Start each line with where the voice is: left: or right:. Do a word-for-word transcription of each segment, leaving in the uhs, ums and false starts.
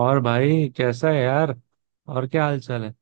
right: और भाई कैसा है यार। और क्या हाल चाल है।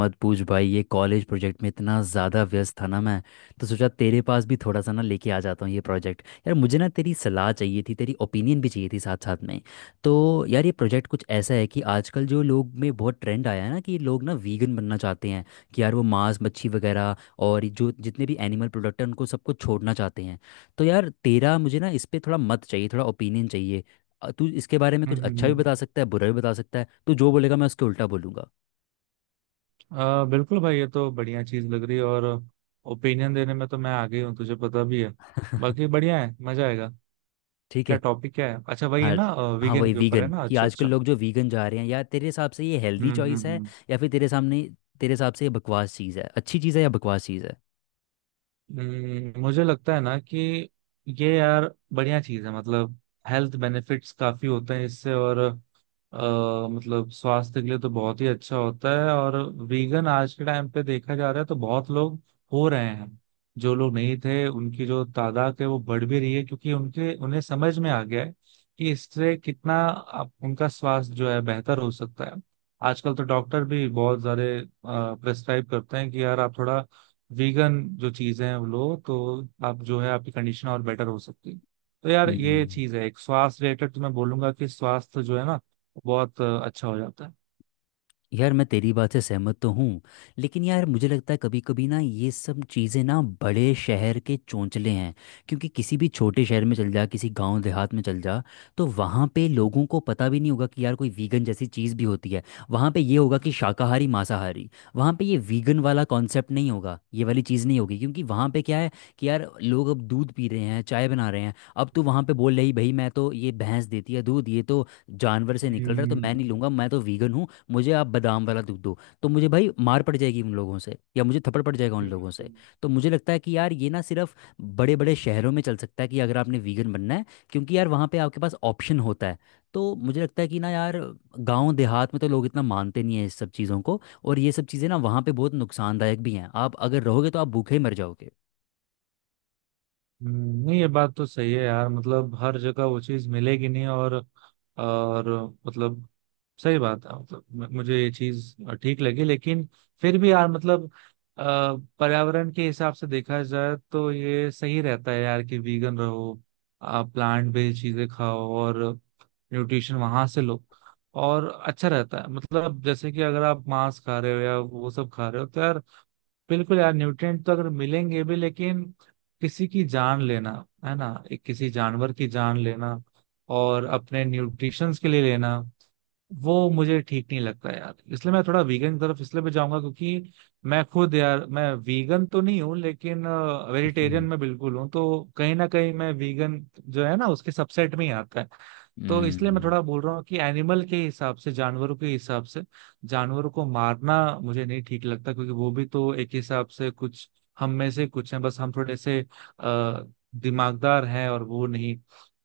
left: मत पूछ भाई। ये कॉलेज प्रोजेक्ट में इतना ज़्यादा व्यस्त था ना मैं। तो सोचा तेरे पास भी थोड़ा सा ना लेके आ जाता हूँ ये प्रोजेक्ट। यार मुझे ना तेरी सलाह चाहिए थी, तेरी ओपिनियन भी चाहिए थी साथ साथ में। तो यार ये प्रोजेक्ट कुछ ऐसा है कि आजकल जो लोग में बहुत ट्रेंड आया है ना कि लोग ना वीगन बनना चाहते हैं। कि यार वो मांस मच्छी वगैरह और जो जितने भी एनिमल प्रोडक्ट हैं उनको सबको छोड़ना चाहते हैं। तो यार तेरा मुझे ना इस पे थोड़ा मत चाहिए, थोड़ा ओपिनियन चाहिए। अ, तू इसके बारे में कुछ
right: हम्म हम्म,
left: अच्छा भी
right: हम्म।
left: बता सकता है, बुरा भी बता सकता है। तू जो बोलेगा मैं उसके उल्टा बोलूँगा।
right: आ, बिल्कुल भाई, ये तो बढ़िया चीज लग रही है। और ओपिनियन देने में तो मैं आ गई हूँ, तुझे पता भी है। बाकी बढ़िया है, मजा आएगा।
left: ठीक
right: क्या
left: है।
right: टॉपिक, क्या है, अच्छा वही है
left: हाँ।
right: ना।
left: हाँ
right: वीगेन
left: वही
right: के ऊपर है
left: वीगन
right: ना,
left: कि
right: अच्छा
left: आजकल
right: अच्छा।
left: लोग जो वीगन जा रहे हैं, यार तेरे हिसाब से ये
right: हम्म
left: हेल्दी
right: हम्म
left: चॉइस है?
right: हम्म
left: या फिर तेरे सामने, तेरे हिसाब से ये बकवास चीज़ है? अच्छी चीज़ है या बकवास चीज़ है?
right: हम्म, मुझे लगता है ना कि ये यार बढ़िया चीज है। मतलब हेल्थ बेनिफिट्स काफी होते हैं इससे। और अ, मतलब स्वास्थ्य के लिए तो बहुत ही अच्छा होता है। और वीगन आज के टाइम पे देखा जा रहा है तो बहुत लोग हो रहे हैं। जो लोग नहीं थे उनकी जो तादाद है वो बढ़ भी रही है, क्योंकि उनके उन्हें समझ में आ गया है कि इससे कितना आप, उनका स्वास्थ्य जो है बेहतर हो सकता है। आजकल तो डॉक्टर भी बहुत सारे प्रेस्क्राइब करते हैं कि यार आप थोड़ा वीगन जो चीजें हैं वो लो तो आप जो है आपकी कंडीशन और बेटर हो सकती है। तो यार ये
left: हम्म।
right: चीज है एक स्वास्थ्य रिलेटेड, तो मैं बोलूंगा कि स्वास्थ्य जो है ना बहुत अ, अच्छा हो जाता है।
left: यार मैं तेरी बात से सहमत तो हूँ। लेकिन यार मुझे लगता है कभी कभी ना ये सब चीज़ें ना बड़े शहर के चोंचले हैं। क्योंकि किसी भी छोटे शहर में चल जा, किसी गांव देहात में चल जा। तो वहाँ पे लोगों को पता भी नहीं होगा कि यार कोई वीगन जैसी चीज़ भी होती है। वहाँ पे ये होगा कि शाकाहारी मांसाहारी। वहाँ पे ये वीगन वाला कॉन्सेप्ट नहीं होगा, ये वाली चीज़ नहीं होगी, क्योंकि वहाँ पे क्या है? कि यार लोग अब दूध पी रहे हैं, चाय बना रहे हैं। अब तू वहाँ पे बोल रही, भाई मैं तो ये भैंस देती है दूध, ये तो जानवर से निकल रहा है, तो मैं नहीं
right: हम्म
left: लूँगा, मैं तो वीगन हूँ। मुझे आप बादाम वाला दूध दो तो मुझे भाई मार पड़ जाएगी उन लोगों से, या मुझे थप्पड़ पड़ जाएगा उन लोगों से।
right: हम्म।
left: तो मुझे लगता है कि यार ये ना सिर्फ बड़े बड़े शहरों में चल सकता है कि अगर आपने वीगन बनना है। क्योंकि यार वहाँ पे आपके पास ऑप्शन होता है। तो मुझे लगता है कि ना यार, गांव देहात में तो लोग इतना मानते नहीं है इस सब चीज़ों को। और ये सब चीज़ें ना वहाँ पे बहुत नुकसानदायक भी हैं, आप अगर रहोगे तो आप भूखे ही मर जाओगे।
right: हम्म, नहीं, ये बात तो सही है यार। मतलब हर जगह वो चीज मिलेगी नहीं। और और मतलब सही बात है। मतलब म- मुझे ये चीज ठीक लगी, लेकिन फिर भी यार मतलब अ, पर्यावरण के हिसाब से देखा जाए तो ये सही रहता है यार कि वीगन रहो। आप प्लांट बेस्ड चीजें खाओ और न्यूट्रिशन वहां से लो, और अच्छा रहता है। मतलब जैसे कि अगर आप मांस खा रहे हो या वो सब खा रहे हो तो यार बिल्कुल यार न्यूट्रिएंट तो अगर मिलेंगे भी, लेकिन किसी की जान लेना, है ना, एक किसी जानवर की जान लेना और अपने न्यूट्रिशंस के लिए लेना, वो मुझे ठीक नहीं लगता यार। इसलिए मैं थोड़ा वीगन की तरफ इसलिए भी जाऊंगा क्योंकि मैं खुद यार, मैं वीगन तो नहीं हूँ लेकिन वेजिटेरियन
left: हम्म,
right: में बिल्कुल हूँ, तो कहीं ना कहीं मैं वीगन जो है ना उसके सबसेट में ही आता है। तो इसलिए मैं
left: हम्म,
right: थोड़ा बोल रहा हूँ कि एनिमल के हिसाब से, जानवरों के हिसाब से, जानवरों को मारना मुझे नहीं ठीक लगता, क्योंकि वो भी तो एक हिसाब से कुछ हम में से कुछ हैं। बस हम थोड़े से आ, दिमागदार हैं और वो नहीं।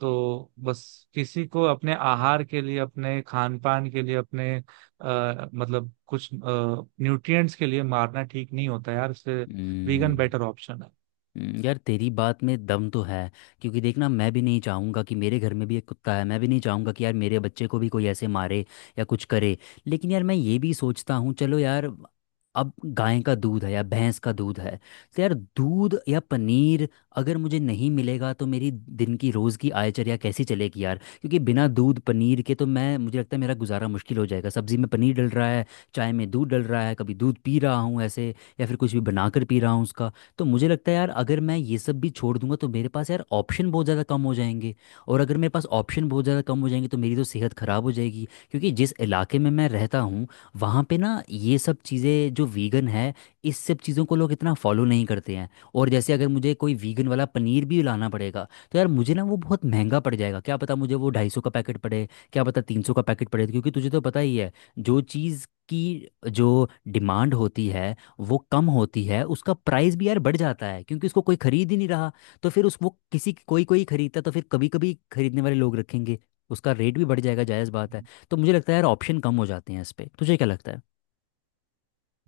right: तो बस किसी को अपने आहार के लिए, अपने खान पान के लिए, अपने आ, मतलब कुछ न्यूट्रिएंट्स के लिए मारना ठीक नहीं होता यार। इससे
left: हम्म,
right: वीगन बेटर ऑप्शन है।
left: हम्म। यार तेरी बात में दम तो है। क्योंकि देखना, मैं भी नहीं चाहूँगा कि मेरे घर में भी एक कुत्ता है, मैं भी नहीं चाहूँगा कि यार मेरे बच्चे को भी कोई ऐसे मारे या कुछ करे। लेकिन यार मैं ये भी सोचता हूँ चलो यार, अब गाय का दूध है या भैंस का दूध है, तो यार दूध या पनीर अगर मुझे नहीं मिलेगा तो मेरी दिन की रोज़ की आयचर्या कैसी चलेगी यार, क्योंकि बिना दूध पनीर के तो मैं मुझे लगता है मेरा गुजारा मुश्किल हो जाएगा। सब्जी में पनीर डल रहा है, चाय में दूध डल रहा है, कभी दूध पी रहा हूँ ऐसे, या फिर कुछ भी बनाकर पी रहा हूँ उसका। तो मुझे लगता है यार अगर मैं ये सब भी छोड़ दूंगा तो मेरे पास यार ऑप्शन बहुत ज़्यादा कम हो जाएंगे। और अगर मेरे पास ऑप्शन बहुत ज़्यादा कम हो जाएंगे तो मेरी तो सेहत ख़राब हो जाएगी, क्योंकि जिस इलाके में मैं रहता हूँ वहाँ पे ना ये सब चीज़ें जो वीगन है, इस सब चीज़ों को लोग इतना फॉलो नहीं करते हैं। और जैसे अगर मुझे कोई वीगन वाला पनीर भी लाना पड़ेगा तो यार मुझे ना वो बहुत महंगा पड़ जाएगा। क्या पता मुझे वो ढाई सौ का पैकेट पड़े, क्या पता तीन सौ का पैकेट पड़े, क्योंकि तुझे तो पता ही है। जो चीज़ की जो डिमांड होती है वो कम होती है, उसका प्राइस भी यार बढ़ जाता है, क्योंकि उसको कोई खरीद ही नहीं रहा। तो फिर उस वो किसी कोई कोई खरीदता, तो फिर कभी कभी खरीदने वाले लोग रखेंगे। उसका रेट भी बढ़ जाएगा, जायज़ बात है। तो मुझे लगता है यार ऑप्शन कम हो जाते हैं, इस पे तुझे क्या लगता है?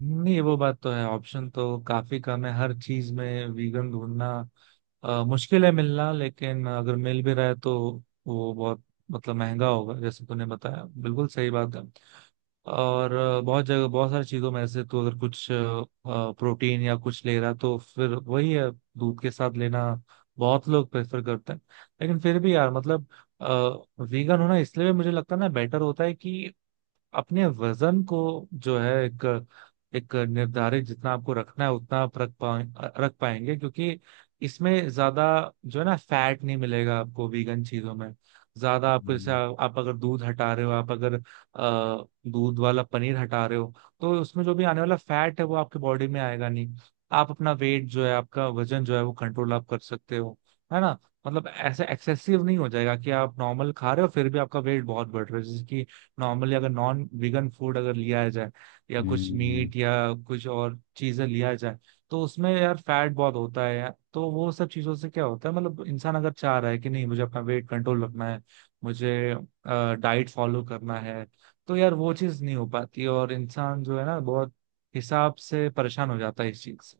right: नहीं, वो बात तो है, ऑप्शन तो काफी कम है, हर चीज में वीगन ढूंढना अ, मुश्किल है मिलना। लेकिन अगर मिल भी रहा है तो वो बहुत, मतलब महंगा होगा, जैसे तूने बताया, बिल्कुल सही बात है। और अ, बहुत जगह बहुत सारी चीजों में ऐसे तो अगर कुछ अ, प्रोटीन या कुछ ले रहा तो फिर वही है, दूध के साथ लेना बहुत लोग प्रेफर करते हैं। लेकिन फिर भी यार मतलब वीगन होना इसलिए भी मुझे लगता है ना बेटर होता है कि अपने वजन को जो है एक एक निर्धारित, जितना आपको रखना है उतना आप रख पाए रख पाएंगे, क्योंकि इसमें ज्यादा जो है ना फैट नहीं मिलेगा आपको वीगन चीजों में ज्यादा। आपको जैसे आ,
left: हम्म।
right: आप अगर दूध हटा रहे हो, आप अगर अ, दूध वाला पनीर हटा रहे हो, तो उसमें जो भी आने वाला फैट है वो आपके बॉडी में आएगा नहीं। आप अपना वेट जो है, आपका वजन जो है वो कंट्रोल आप कर सकते हो, है ना। मतलब ऐसे एक्सेसिव नहीं हो जाएगा कि आप नॉर्मल खा रहे हो फिर भी आपका वेट बहुत बढ़ रहा है। जैसे कि नॉर्मली अगर नॉन वीगन फूड अगर लिया जाए या कुछ
left: हम्म।
right: मीट या कुछ और चीजें लिया जाए तो उसमें यार फैट बहुत होता है यार। तो वो सब चीजों से क्या होता है, मतलब इंसान अगर चाह रहा है कि नहीं मुझे अपना वेट कंट्रोल रखना है, मुझे डाइट फॉलो करना है, तो यार वो चीज नहीं हो पाती और इंसान जो है ना बहुत हिसाब से परेशान हो जाता है इस चीज से।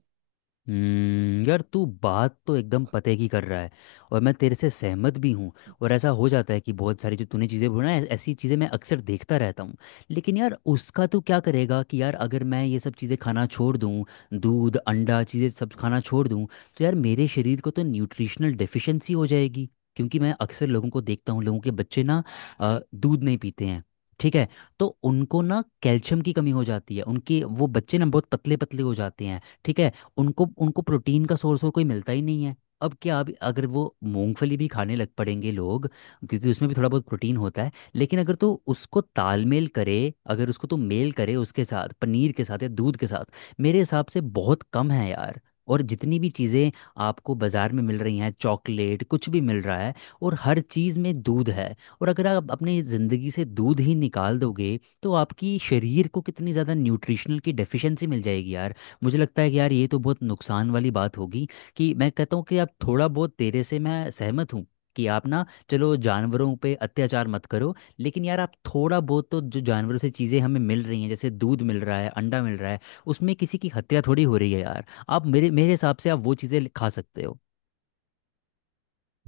left: हम्म। यार तू बात तो एकदम पते की कर रहा है। और मैं तेरे से सहमत भी हूँ। और ऐसा हो जाता है कि बहुत सारी जो तूने चीज़ें बोला ना ऐ- ऐसी चीज़ें मैं अक्सर देखता रहता हूँ। लेकिन यार उसका तू क्या करेगा कि यार अगर मैं ये सब चीज़ें खाना छोड़ दूँ, दूध अंडा चीज़ें सब खाना छोड़ दूँ। तो यार मेरे शरीर को तो न्यूट्रिशनल डेफिशिएंसी हो जाएगी। क्योंकि मैं अक्सर लोगों को देखता हूँ, लोगों के बच्चे ना अ, दूध नहीं पीते हैं। ठीक है। तो उनको ना कैल्शियम की कमी हो जाती है, उनके वो बच्चे ना बहुत पतले पतले हो जाते हैं, ठीक है। उनको उनको प्रोटीन का सोर्स और कोई मिलता ही नहीं है। अब क्या, अब अगर वो मूंगफली भी खाने लग पड़ेंगे लोग, क्योंकि उसमें भी थोड़ा बहुत प्रोटीन होता है, लेकिन अगर तो उसको तालमेल करे, अगर उसको तो मेल करे उसके साथ पनीर के साथ या दूध के साथ, मेरे हिसाब से बहुत कम है यार। और जितनी भी चीज़ें आपको बाज़ार में मिल रही हैं, चॉकलेट कुछ भी मिल रहा है, और हर चीज़ में दूध है। और अगर आप अपनी ज़िंदगी से दूध ही निकाल दोगे तो आपकी शरीर को कितनी ज़्यादा न्यूट्रिशनल की डेफिशिएंसी मिल जाएगी यार। मुझे लगता है कि यार ये तो बहुत नुकसान वाली बात होगी। कि मैं कहता हूँ कि आप थोड़ा बहुत तेरे से मैं सहमत हूँ कि आप ना, चलो जानवरों पे अत्याचार मत करो, लेकिन यार आप थोड़ा बहुत तो, जो जानवरों से चीज़ें हमें मिल रही हैं, जैसे दूध मिल रहा है, अंडा मिल रहा है, उसमें किसी की हत्या थोड़ी हो रही है यार। आप मेरे मेरे हिसाब से आप वो चीज़ें खा सकते हो।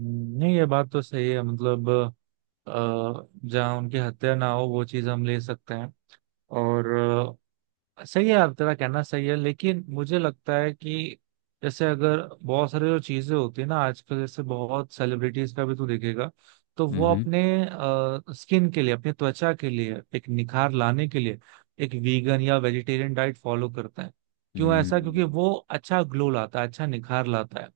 right: नहीं, ये बात तो सही है। मतलब अ, जहाँ उनकी हत्या ना हो वो चीज हम ले सकते हैं, और सही है। आप- तेरा कहना सही है, लेकिन मुझे लगता है कि जैसे अगर बहुत सारी जो चीजें होती है ना आजकल, जैसे बहुत सेलिब्रिटीज का भी तू देखेगा तो वो
left: हम्म।
right: अपने स्किन के लिए, अपनी त्वचा के लिए, एक निखार लाने के लिए एक वीगन या वेजिटेरियन डाइट फॉलो करते हैं। क्यों ऐसा? क्योंकि
left: हम्म।
right: वो अच्छा ग्लो लाता है, अच्छा निखार लाता है।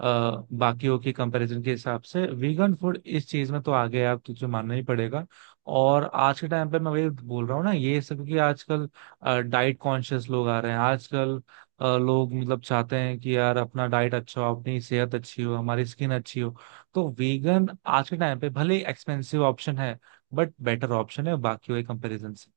right: अ, बाकियों के कंपैरिजन के हिसाब से वीगन फूड इस चीज में तो आगे है, आप तुझे मानना ही पड़ेगा। और आज के टाइम पे मैं वही बोल रहा हूँ ना ये सब, क्योंकि आजकल डाइट कॉन्शियस लोग आ रहे हैं आजकल। अ, लोग मतलब चाहते हैं कि यार अपना डाइट अच्छा हो, अपनी सेहत अच्छी हो, हमारी स्किन अच्छी हो। तो वीगन आज के टाइम पे भले एक्सपेंसिव ऑप्शन है बट बेटर ऑप्शन है, बाकी के कंपैरिजन से।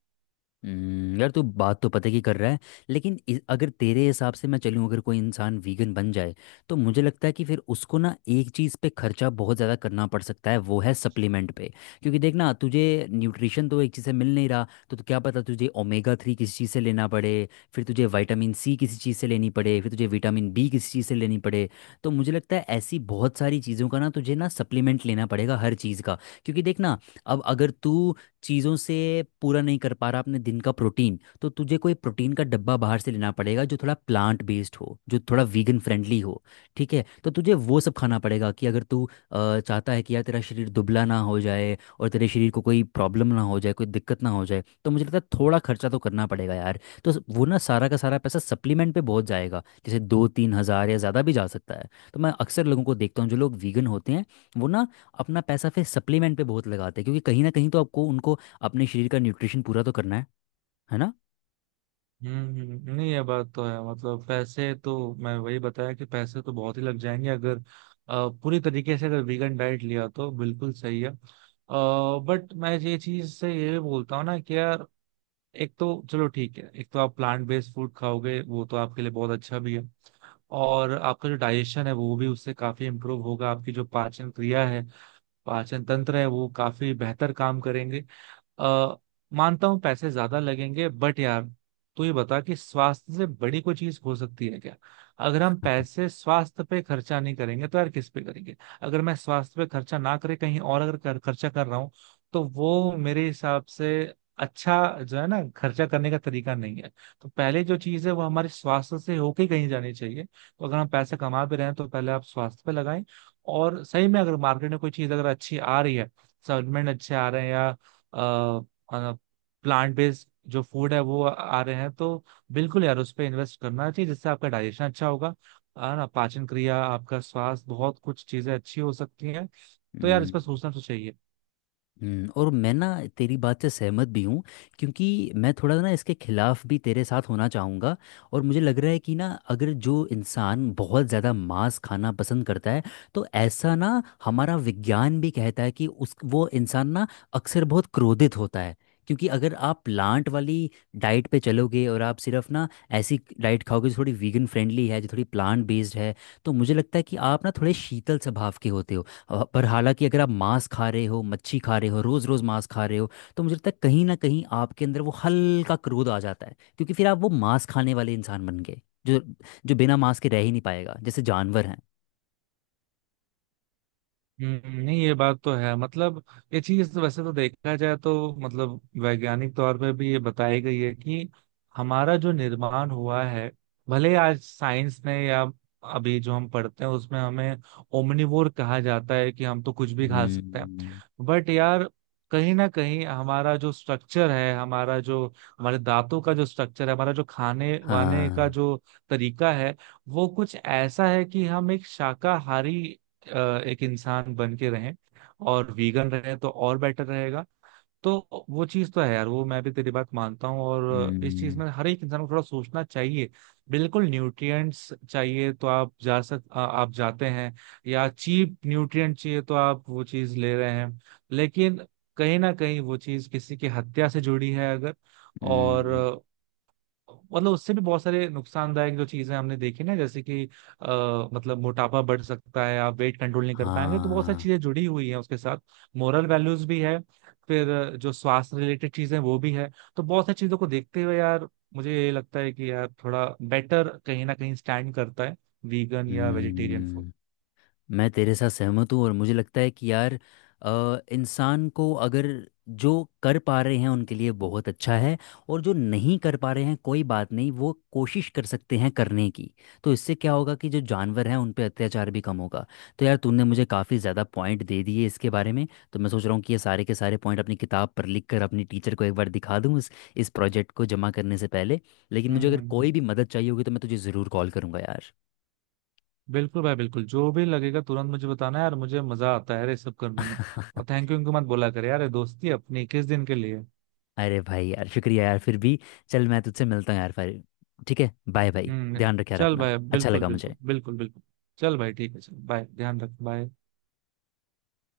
left: हम्म। यार तू बात तो पते की कर रहा है। लेकिन इ- अगर तेरे हिसाब से मैं चलूँ, अगर कोई इंसान वीगन बन जाए तो मुझे लगता है कि फिर उसको ना एक चीज़ पे खर्चा बहुत ज़्यादा करना पड़ सकता है, वो है सप्लीमेंट पे। क्योंकि देख ना, तुझे न्यूट्रिशन तो एक चीज़ से मिल नहीं रहा तो, तो क्या पता तुझे ओमेगा थ्री किसी चीज़ से लेना पड़े, फिर तुझे विटामिन सी किसी चीज़ से लेनी पड़े, फिर तुझे विटामिन बी किसी चीज़ से लेनी पड़े। तो मुझे लगता है ऐसी बहुत सारी चीज़ों का ना तुझे ना सप्लीमेंट लेना पड़ेगा हर चीज़ का। क्योंकि देख ना, अब अगर तू चीज़ों से पूरा नहीं कर पा रहा अपने दिन का प्रोटीन, तो तुझे कोई प्रोटीन का डब्बा बाहर से लेना पड़ेगा जो थोड़ा प्लांट बेस्ड हो, जो थोड़ा वीगन फ्रेंडली हो। ठीक है, तो तुझे वो सब खाना पड़ेगा कि अगर तू अ, चाहता है कि यार तेरा शरीर दुबला ना हो जाए और तेरे शरीर को कोई प्रॉब्लम ना हो जाए, कोई दिक्कत ना हो जाए, तो मुझे लगता है थोड़ा खर्चा तो करना पड़ेगा यार। तो वो ना सारा का सारा पैसा सप्लीमेंट पे बहुत जाएगा, जैसे दो तीन हज़ार या ज़्यादा भी जा सकता है, तो मैं अक्सर लोगों को देखता हूँ जो लोग वीगन होते हैं, वो ना अपना पैसा फिर सप्लीमेंट पे बहुत लगाते हैं, क्योंकि कहीं ना कहीं तो आपको उनको अपने शरीर का न्यूट्रिशन पूरा तो करना है है ना।
right: हम्म हम्म, नहीं, ये बात तो है। मतलब पैसे तो, मैं वही बताया कि पैसे तो बहुत ही लग जाएंगे अगर अ, पूरी तरीके से अगर वीगन डाइट लिया, तो बिल्कुल सही है। बट मैं ये चीज से ये भी बोलता हूँ ना कि यार एक तो चलो ठीक है, एक तो आप प्लांट बेस्ड फूड खाओगे वो तो आपके लिए बहुत अच्छा भी है, और आपका जो डाइजेशन है वो भी उससे काफी इम्प्रूव होगा। आपकी जो पाचन क्रिया है, पाचन तंत्र है, वो काफी बेहतर काम करेंगे। अ, मानता हूँ पैसे ज्यादा लगेंगे बट यार, तू ये बता कि स्वास्थ्य से बड़ी कोई चीज हो सकती है क्या? अगर हम पैसे स्वास्थ्य पे खर्चा नहीं करेंगे तो यार किस पे करेंगे? अगर मैं स्वास्थ्य पे खर्चा ना करे कहीं और अगर कर, खर्चा कर रहा हूँ, तो वो मेरे हिसाब से अच्छा जो है ना खर्चा करने का तरीका नहीं है। तो पहले जो चीज है वो हमारे स्वास्थ्य से होके ही कहीं जानी चाहिए। तो अगर हम पैसे कमा भी रहे हैं तो पहले आप स्वास्थ्य पे लगाएं। और सही में अगर मार्केट में कोई चीज अगर अच्छी आ रही है, सप्लीमेंट अच्छे आ रहे हैं या प्लांट बेस्ड जो फूड है वो आ रहे हैं, तो बिल्कुल यार उस पर इन्वेस्ट करना चाहिए, जिससे आपका डाइजेशन अच्छा होगा, है ना, पाचन क्रिया, आपका स्वास्थ्य, बहुत कुछ चीजें अच्छी हो सकती हैं। तो यार इस पर
left: हम्म,
right: सोचना तो चाहिए।
left: हम्म। और मैं ना तेरी बात से सहमत भी हूँ। क्योंकि मैं थोड़ा ना इसके खिलाफ भी तेरे साथ होना चाहूँगा। और मुझे लग रहा है कि ना अगर जो इंसान बहुत ज़्यादा मांस खाना पसंद करता है, तो ऐसा ना हमारा विज्ञान भी कहता है कि उस वो इंसान ना अक्सर बहुत क्रोधित होता है। क्योंकि अगर आप प्लांट वाली डाइट पे चलोगे और आप सिर्फ ना ऐसी डाइट खाओगे जो थोड़ी वीगन फ्रेंडली है, जो थोड़ी प्लांट बेस्ड है, तो मुझे लगता है कि आप ना थोड़े शीतल स्वभाव के होते हो। अ, पर हालांकि अगर आप मांस खा रहे हो, मच्छी खा रहे हो, रोज़ रोज़ मांस खा रहे हो, तो मुझे लगता है कहीं ना कहीं आपके अंदर वो हल्का क्रोध आ जाता है, क्योंकि फिर आप वो मांस खाने वाले इंसान बन गए जो जो बिना मांस के रह ही नहीं पाएगा जैसे जानवर हैं।
right: हम्म, नहीं, ये बात तो है। मतलब ये चीज तो वैसे तो देखा जाए तो मतलब वैज्ञानिक तौर पे भी ये बताई गई है कि हमारा जो निर्माण हुआ है, भले आज साइंस ने या अभी जो हम पढ़ते हैं उसमें हमें ओमनिवोर कहा जाता है कि हम तो कुछ भी खा सकते हैं,
left: हम्म,
right: बट यार कहीं ना कहीं हमारा जो स्ट्रक्चर है, हमारा जो हमारे दांतों का जो स्ट्रक्चर है, हमारा जो खाने वाने का
left: हाँ,
right: जो तरीका है, वो कुछ ऐसा है कि हम एक शाकाहारी अ, एक इंसान बन के रहें और वीगन रहे तो और बेटर रहेगा। तो वो चीज तो है यार, वो मैं भी तेरी बात मानता हूँ, और इस चीज
left: हम्म,
right: में हर एक इंसान को थोड़ा सोचना चाहिए। बिल्कुल न्यूट्रिएंट्स चाहिए तो आप जा सक आ, आप जाते हैं, या चीप न्यूट्रिएंट चाहिए तो आप वो चीज ले रहे हैं, लेकिन कहीं ना कहीं वो चीज किसी की हत्या से जुड़ी है अगर। और
left: हम्म,
right: मतलब उससे भी बहुत सारे नुकसानदायक जो चीजें हमने देखी ना, जैसे कि आ, मतलब मोटापा बढ़ सकता है, आप वेट कंट्रोल नहीं कर पाएंगे, तो बहुत सारी
left: हाँ,
right: चीजें जुड़ी हुई हैं उसके साथ। मोरल वैल्यूज भी है, फिर अ, जो स्वास्थ्य रिलेटेड चीजें हैं, वो भी है। तो बहुत सारी चीजों को देखते हुए यार, मुझे ये लगता है कि यार थोड़ा बेटर कहीं ना कहीं स्टैंड करता है वीगन या वेजिटेरियन फूड।
left: हम्म। मैं तेरे साथ सहमत हूँ और मुझे लगता है कि यार अ, इंसान को अगर जो कर पा रहे हैं उनके लिए बहुत अच्छा है। और जो नहीं कर पा रहे हैं कोई बात नहीं, वो कोशिश कर सकते हैं करने की। तो इससे क्या होगा कि जो जानवर हैं उन पे अत्याचार भी कम होगा। तो यार तूने मुझे काफ़ी ज़्यादा पॉइंट दे दिए इसके बारे में। तो मैं सोच रहा हूँ कि ये सारे के सारे पॉइंट अपनी किताब पर लिख कर अपनी टीचर को एक बार दिखा दूँ इस इस प्रोजेक्ट को जमा करने से पहले। लेकिन
right: हम्म
left: मुझे
right: हम्म,
left: अगर
right: हम्म।
left: कोई भी मदद चाहिए होगी तो मैं तुझे ज़रूर कॉल करूँगा यार।
right: बिल्कुल भाई, बिल्कुल, जो भी लगेगा तुरंत मुझे बताना यार। मुझे मजा आता है यार ये सब करने में। और थैंक यू इनको मत बोला करे यार, ये दोस्ती अपनी किस दिन के लिए।
left: अरे भाई यार शुक्रिया यार फिर भी। चल मैं तुझसे मिलता हूँ यार फिर। ठीक है, बाय भाई,
right: हम्म।
left: ध्यान रखे यार
right: चल
left: अपना,
right: भाई,
left: अच्छा
right: बिल्कुल
left: लगा मुझे।
right: बिल्कुल बिल्कुल बिल्कुल। चल भाई ठीक है, चल बाय, ध्यान रख, बाय।